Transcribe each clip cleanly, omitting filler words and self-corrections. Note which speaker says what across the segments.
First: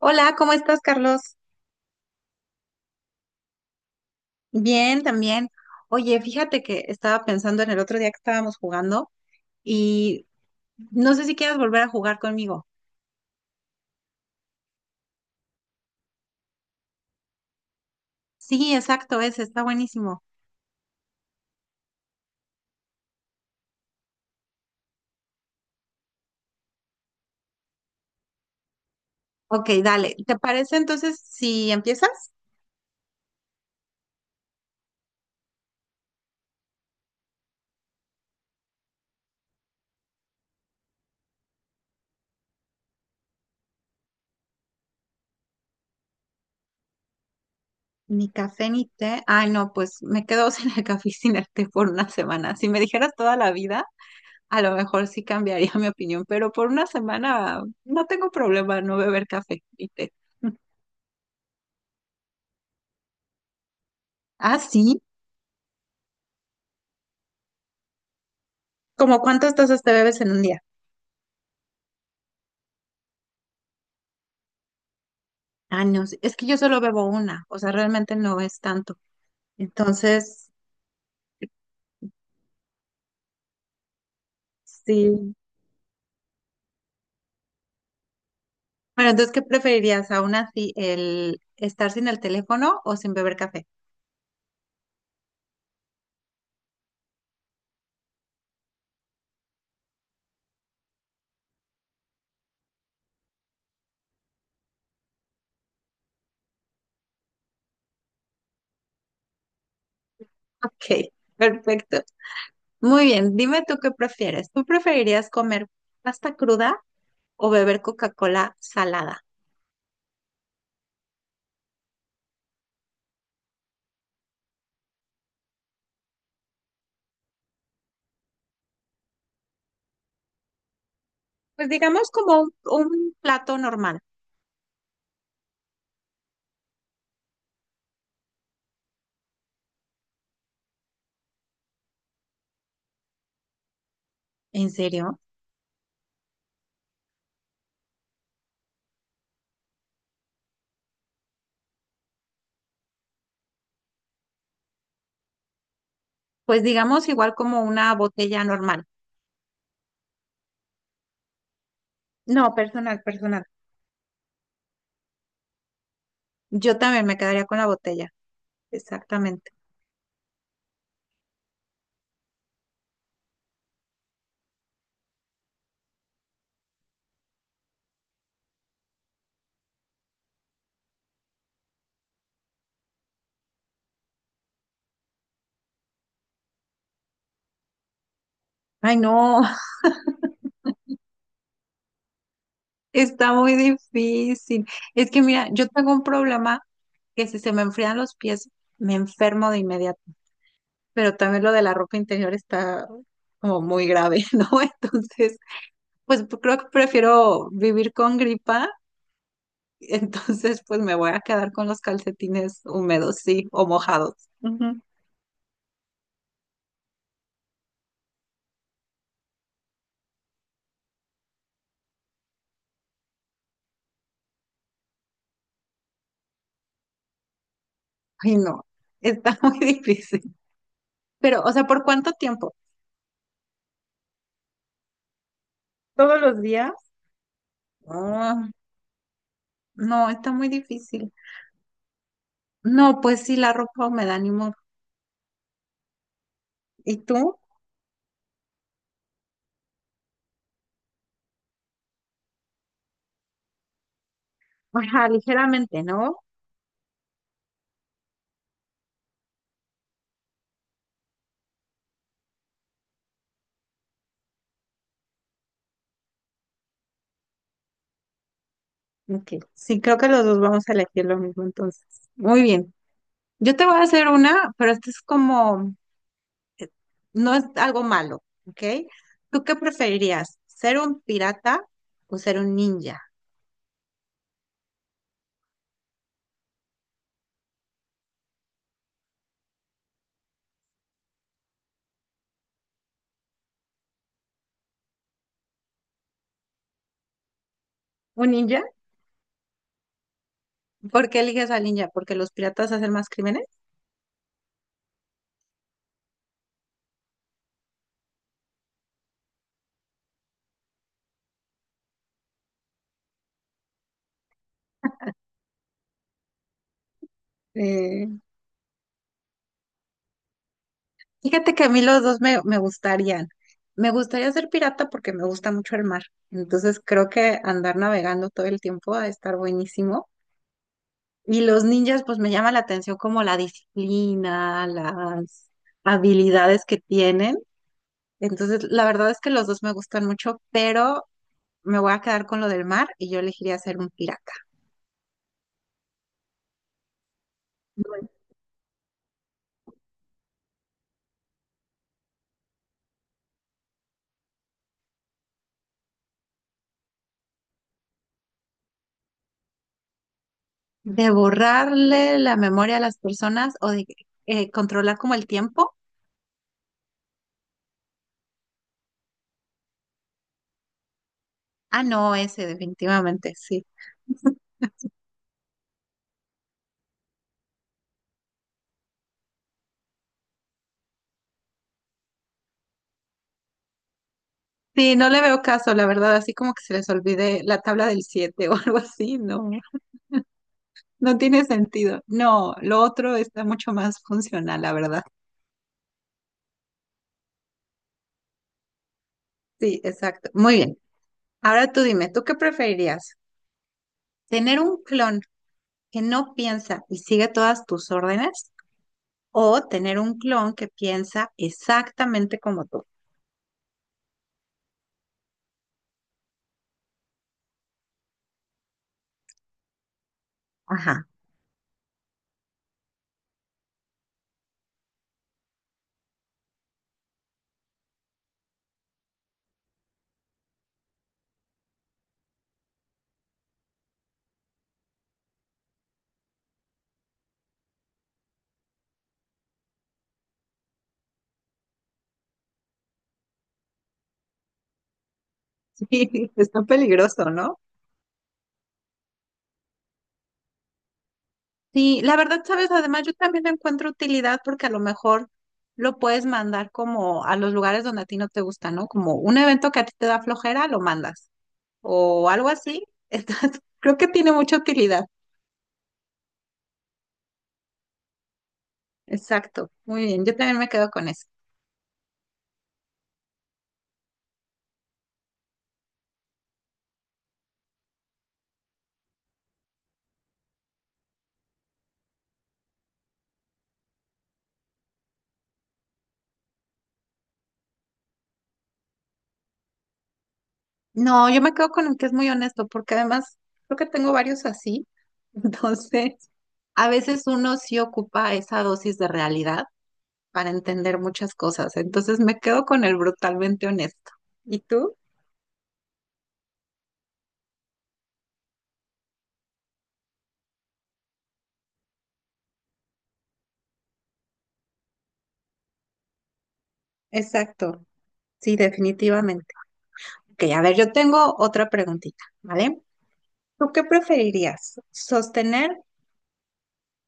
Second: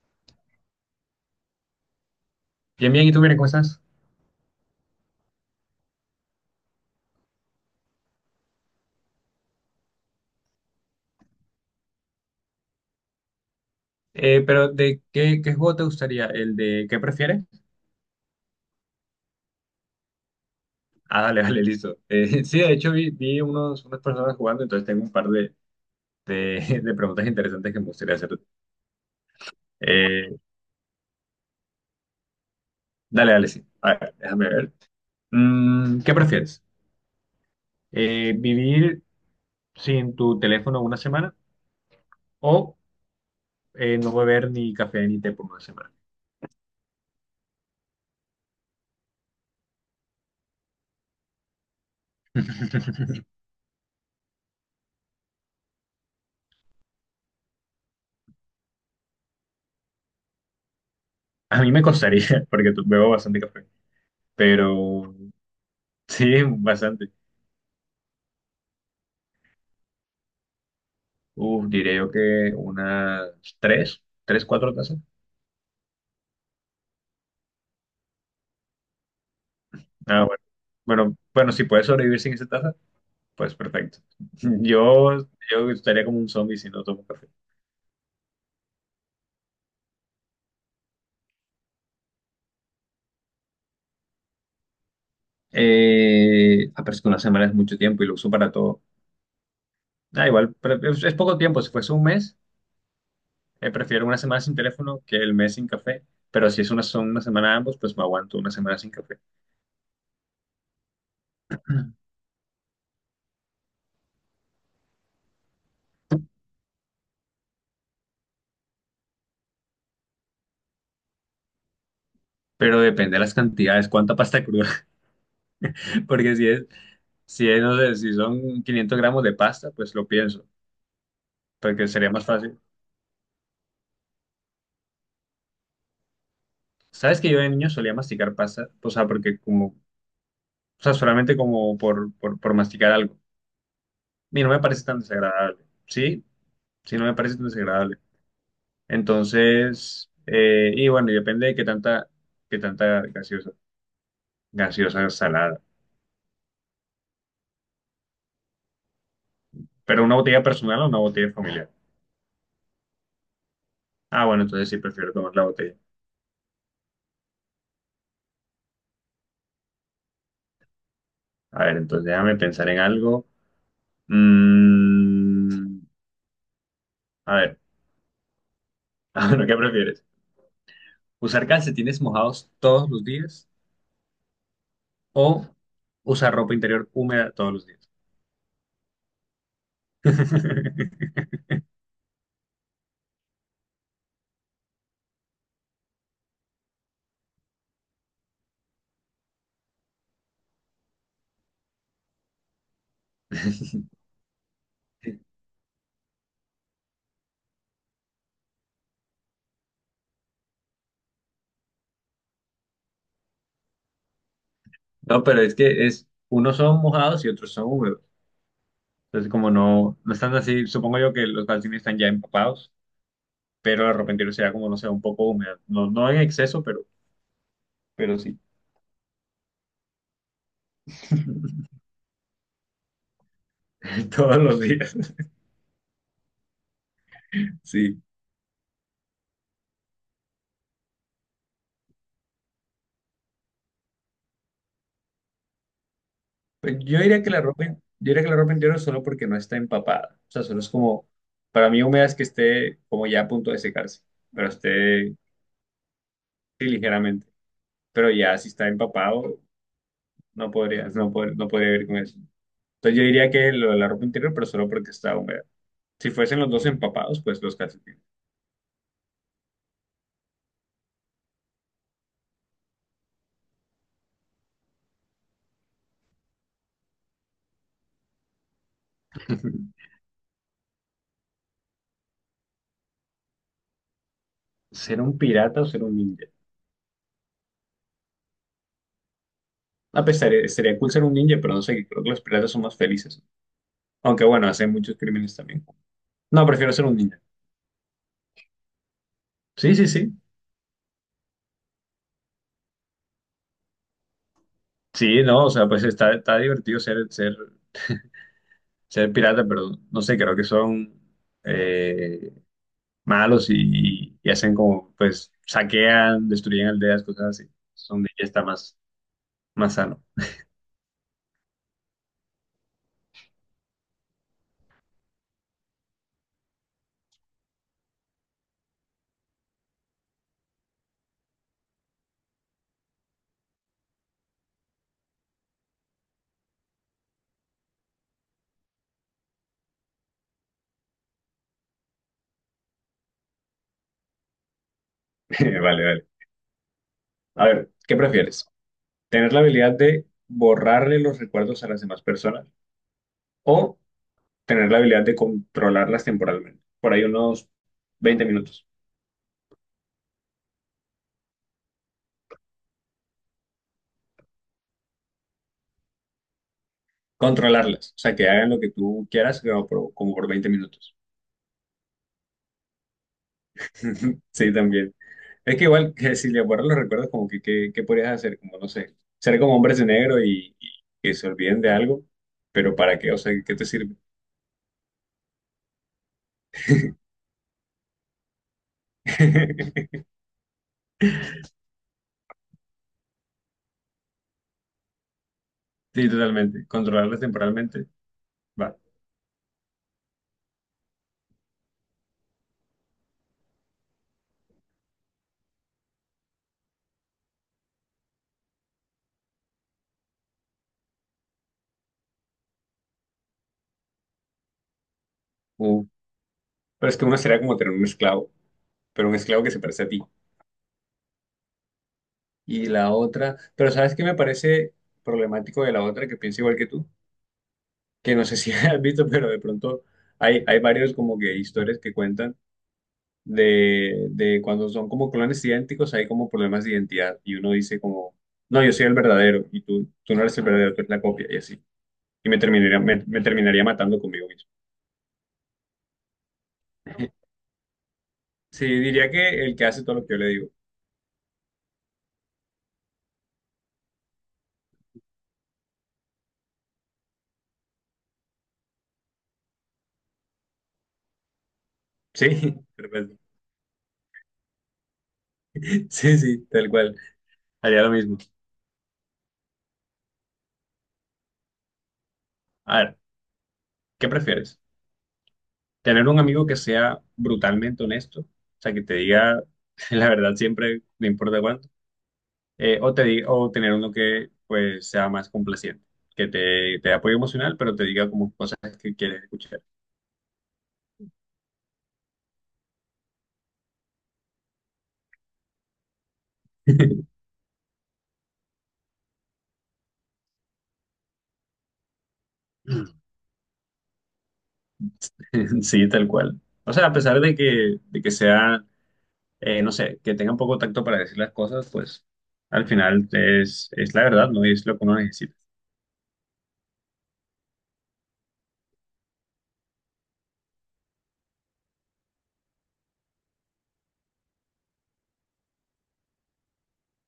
Speaker 1: Hola, ¿cómo estás, Carlos?
Speaker 2: Bien, bien, ¿y tú, bien, cómo estás?
Speaker 1: Bien, también. Oye, fíjate que estaba pensando en el otro día que estábamos jugando y no sé si quieras volver a jugar conmigo.
Speaker 2: Pero, ¿qué juego te gustaría? ¿El de qué prefieres?
Speaker 1: Sí, exacto, ese está buenísimo.
Speaker 2: Ah, dale, dale, listo. Sí, de hecho, vi unas personas jugando, entonces tengo un par de preguntas interesantes que me gustaría hacer.
Speaker 1: Ok, dale.
Speaker 2: Eh,
Speaker 1: ¿Te parece entonces si empiezas?
Speaker 2: dale, dale, sí. A ver, déjame ver. ¿Qué prefieres? ¿Vivir sin tu teléfono una semana o no beber ni café ni té por una semana?
Speaker 1: Ni café ni té. Ay, no, pues me quedo sin el café y sin el té por una semana. Si me dijeras toda la vida, a lo mejor sí cambiaría mi opinión, pero por una semana no tengo problema no beber café y té.
Speaker 2: A mí me costaría, porque bebo bastante café,
Speaker 1: Ah, sí.
Speaker 2: pero sí, bastante.
Speaker 1: ¿Cómo cuántas tazas te bebes en un día?
Speaker 2: Uf, diría yo que unas tres, cuatro tazas.
Speaker 1: Años. Es que yo solo bebo una, o sea, realmente no es tanto.
Speaker 2: Ah, mm, bueno.
Speaker 1: Entonces,
Speaker 2: Bueno, bueno, si puedes sobrevivir sin esa taza, pues perfecto. Yo,
Speaker 1: sí.
Speaker 2: yo estaría como un zombie si no tomo café.
Speaker 1: Bueno, entonces, ¿qué preferirías aún así, el estar sin el teléfono o sin beber café?
Speaker 2: Ah, pero es que una semana es mucho tiempo y lo uso para todo. Ah, igual, pero es poco tiempo. Si fuese un mes, prefiero una semana sin teléfono que el mes sin café. Pero si son una semana ambos, pues me aguanto una semana sin café.
Speaker 1: Ok, perfecto. Muy bien, dime tú qué prefieres. ¿Tú preferirías comer pasta cruda o beber Coca-Cola salada?
Speaker 2: Pero depende de las cantidades, cuánta pasta cruda. Porque si es, no sé, si son 500 gramos de pasta, pues lo pienso,
Speaker 1: Pues
Speaker 2: porque
Speaker 1: digamos
Speaker 2: sería más
Speaker 1: como un,
Speaker 2: fácil.
Speaker 1: un plato normal.
Speaker 2: ¿Sabes que yo de niño solía masticar pasta? O sea, porque como, o sea, solamente como por masticar algo. Y no me
Speaker 1: ¿En
Speaker 2: parece tan
Speaker 1: serio?
Speaker 2: desagradable, ¿sí? Sí, no me parece tan desagradable. Entonces, y bueno, y depende de qué tanta gaseosa salada.
Speaker 1: Pues digamos igual como una botella normal.
Speaker 2: Pero una botella personal o una botella familiar.
Speaker 1: No, personal, personal.
Speaker 2: Ah, bueno, entonces sí, prefiero tomar la botella.
Speaker 1: Yo también me quedaría con la botella. Exactamente.
Speaker 2: A ver, entonces déjame pensar en algo. Mm, a ver, ah, bueno, ¿qué prefieres? Usar calcetines mojados todos los días o usar ropa interior húmeda todos los días.
Speaker 1: Ay, no. Está muy difícil. Es que mira, yo tengo un problema que si se me enfrían los pies, me enfermo de inmediato. Pero también lo de la ropa interior está como muy grave, ¿no? Entonces, pues creo que prefiero vivir con gripa. Entonces, pues me voy a quedar con los calcetines húmedos, sí, o mojados. Ujú.
Speaker 2: No, pero es que unos son mojados y otros son húmedos. Entonces, como no están así, supongo yo que los calcetines están ya empapados, pero la ropa interior sea como, no sé, un poco húmeda. No, no en exceso, pero
Speaker 1: Ay,
Speaker 2: sí.
Speaker 1: no, está muy difícil. Pero, o sea, ¿por cuánto tiempo?
Speaker 2: Todos los días.
Speaker 1: ¿Todos los días?
Speaker 2: Sí.
Speaker 1: Ah, no, está muy difícil. No, pues sí, la ropa húmeda, ni modo.
Speaker 2: Pues
Speaker 1: ¿Y tú?
Speaker 2: Yo diría que la ropa interior solo porque no está empapada. O sea, solo es como, para mí húmeda es que esté como ya a punto de secarse, pero
Speaker 1: Ajá,
Speaker 2: esté.
Speaker 1: ligeramente, ¿no?
Speaker 2: Sí, ligeramente. Pero ya si está empapado, no podría ir con eso. Entonces yo diría que lo de la ropa interior, pero solo porque está húmeda. Si fuesen los dos empapados, pues los calcetines.
Speaker 1: Ok. Sí, creo que los dos vamos a elegir lo mismo entonces. Muy bien. Yo te voy a hacer una, pero esto es como, no es algo malo, ¿ok? ¿Tú qué preferirías? ¿Ser un pirata o ser un ninja?
Speaker 2: ¿Ser un pirata o ser un ninja? A pesar, sería cool ser un ninja, pero no sé, creo que los piratas son más felices. Aunque bueno, hacen muchos crímenes también. No, prefiero ser un ninja.
Speaker 1: ¿Un ninja?
Speaker 2: Sí, sí, sí.
Speaker 1: ¿Por qué eliges al ninja? ¿Porque los piratas hacen más crímenes?
Speaker 2: Sí, no, o sea, pues está divertido ser pirata, pero no sé, creo que son... eh, malos y hacen como, pues, saquean, destruyen aldeas, cosas así. Es
Speaker 1: Eh,
Speaker 2: donde ya está más sano.
Speaker 1: Fíjate que a mí los dos me gustarían. Me gustaría ser pirata porque me gusta mucho el mar. Entonces creo que andar navegando todo el tiempo va a estar buenísimo. Y los ninjas, pues me llama la atención como la disciplina, las habilidades que tienen. Entonces, la verdad es que los dos me gustan mucho, pero me voy a quedar con lo del mar y yo elegiría ser un pirata.
Speaker 2: Vale, vale. A ver, ¿qué prefieres? ¿Tener la habilidad de borrarle los recuerdos a las demás personas o tener la habilidad de controlarlas temporalmente? Por ahí unos 20 minutos.
Speaker 1: De borrarle la memoria a las personas o de controlar como el tiempo.
Speaker 2: Controlarlas, o sea, que hagan lo que tú quieras, pero como por 20 minutos.
Speaker 1: Ah, no, ese definitivamente, sí.
Speaker 2: Sí, también. Es que igual que si le borran los recuerdos, como ¿qué podrías hacer? Como, no sé, ser como hombres de negro y que se olviden de algo, pero ¿para qué? O sea, ¿qué te sirve?
Speaker 1: Sí, no le veo caso, la verdad, así como que se les olvide la tabla del 7 o algo así, no, no tiene sentido. No, lo otro está mucho más funcional, la verdad.
Speaker 2: Sí, totalmente. Controlarlos temporalmente, va.
Speaker 1: Sí, exacto. Muy bien. Ahora tú dime, ¿tú qué preferirías? ¿Tener un clon que no piensa y sigue todas tus órdenes o tener un clon que piensa exactamente como tú?
Speaker 2: Uh, Pero es que una sería como tener un esclavo, pero un esclavo que se parece a ti.
Speaker 1: Ajá.
Speaker 2: Y la otra, pero ¿sabes qué me parece problemático de la otra que pienso igual que tú? Que no sé si has visto, pero de pronto hay varios como que historias que cuentan de cuando son como clones idénticos, hay como problemas de identidad y uno dice como, no, yo soy el verdadero y tú no eres el verdadero, tú eres la copia y así. Y me terminaría matando conmigo mismo.
Speaker 1: Sí, está peligroso, ¿no?
Speaker 2: Sí, diría que el que hace todo lo que yo le digo.
Speaker 1: Sí, la verdad, sabes, además yo también le encuentro utilidad porque a lo mejor lo puedes mandar como a los lugares donde a ti no te gusta, ¿no? Como un evento que a ti te da flojera, lo mandas
Speaker 2: Sí,
Speaker 1: o algo así.
Speaker 2: perfecto.
Speaker 1: Entonces, creo que tiene mucha utilidad.
Speaker 2: Sí, sí, tal cual. Haría lo mismo.
Speaker 1: Exacto, muy bien, yo también me quedo con eso.
Speaker 2: A ver, ¿qué prefieres? ¿Tener un amigo que sea brutalmente honesto? O sea, que te diga la verdad siempre, no importa cuánto. O tener uno que pues sea más complaciente, que te dé apoyo emocional, pero te diga como cosas que quieres escuchar.
Speaker 1: No, yo me quedo con el que es muy honesto porque además creo que tengo varios así. Entonces, a veces uno sí ocupa esa dosis de realidad para entender muchas cosas. Entonces, me quedo con el brutalmente honesto. ¿Y tú?
Speaker 2: Sí, tal cual. O sea, a pesar de que sea, no sé, que tengan poco tacto para decir las cosas, pues al final es la verdad, ¿no? Y es lo que uno necesita.
Speaker 1: Exacto, sí, definitivamente. Ok, a ver, yo tengo otra preguntita, ¿vale? ¿Tú qué preferirías? ¿Sostener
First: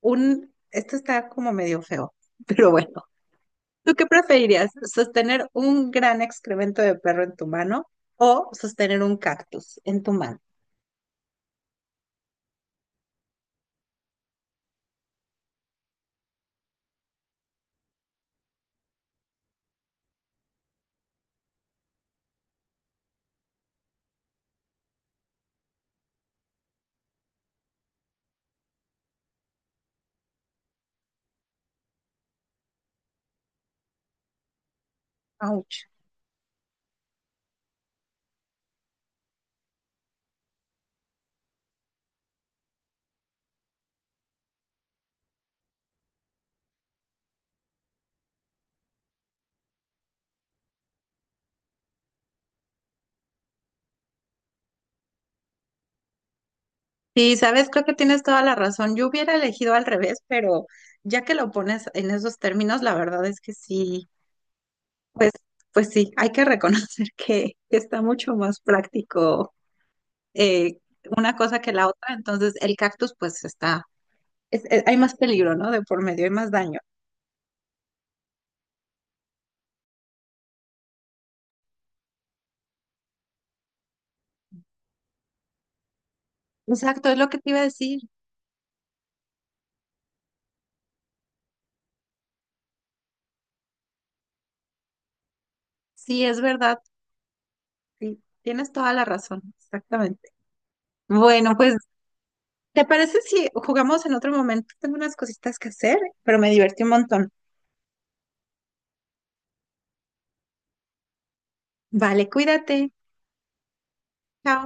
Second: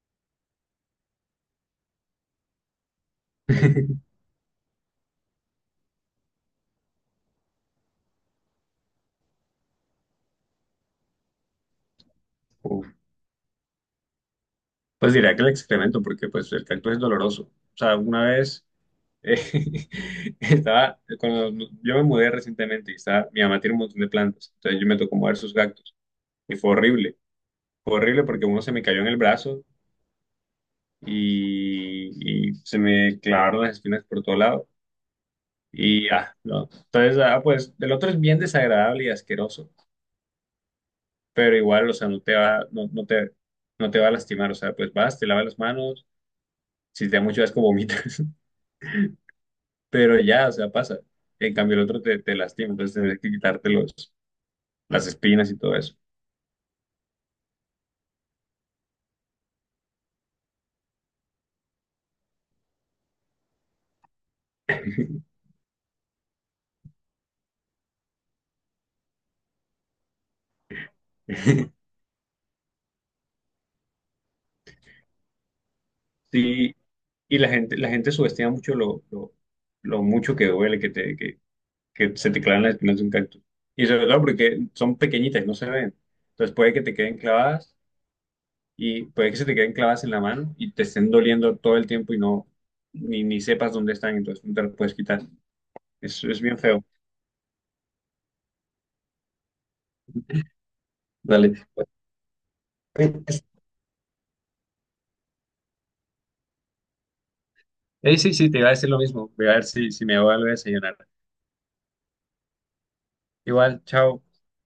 Speaker 1: un... Esto está como medio feo, pero bueno. ¿Tú qué preferirías? ¿Sostener un gran excremento de perro en tu mano o sostener un cactus en tu mano?
Speaker 2: Uf. Pues diría que el excremento, porque pues el cactus es doloroso. O sea, una vez eh, estaba, cuando yo me mudé recientemente y estaba, mi mamá tiene un montón de plantas, entonces yo me tocó mover sus cactus. Y fue horrible porque uno se me cayó en el brazo y se me clavaron las espinas por todo lado.
Speaker 1: Ouch.
Speaker 2: Y ah, no. Entonces, ah, pues el otro es bien desagradable y asqueroso, pero igual, o sea, no te va a lastimar, o sea, pues vas, te lavas las manos, si te da mucho asco vomitas, pero ya, o sea, pasa. En cambio, el otro te lastima, entonces tienes que quitarte las espinas y todo eso.
Speaker 1: Sí, sabes, creo que tienes toda la razón. Yo hubiera elegido al revés, pero ya que lo pones en esos términos, la verdad es que sí, pues, pues sí, hay que reconocer que está mucho más práctico eh, una cosa que la otra, entonces el cactus pues está, hay más peligro, ¿no? De por medio, hay más
Speaker 2: Sí,
Speaker 1: daño.
Speaker 2: y la gente subestima mucho lo mucho que duele, que se te clavan las espinas de un cactus. Y sobre todo porque son pequeñitas, no se ven. Entonces puede que te
Speaker 1: Exacto, es
Speaker 2: queden
Speaker 1: lo que te iba a
Speaker 2: clavadas
Speaker 1: decir.
Speaker 2: y puede que se te queden clavadas en la mano y te estén doliendo todo el tiempo y ni sepas dónde están, entonces no te las puedes quitar.
Speaker 1: Sí,
Speaker 2: Es,
Speaker 1: es
Speaker 2: es bien
Speaker 1: verdad.
Speaker 2: feo.
Speaker 1: Sí, tienes toda la razón, exactamente. Bueno,
Speaker 2: Dale.
Speaker 1: pues, ¿te parece si jugamos en otro momento? Tengo unas cositas que hacer, pero me divertí un montón.
Speaker 2: Sí, sí, te iba a decir lo mismo. Voy a ver si me voy a volver a desayunar.
Speaker 1: Vale, cuídate.
Speaker 2: Igual, chao.
Speaker 1: Chao.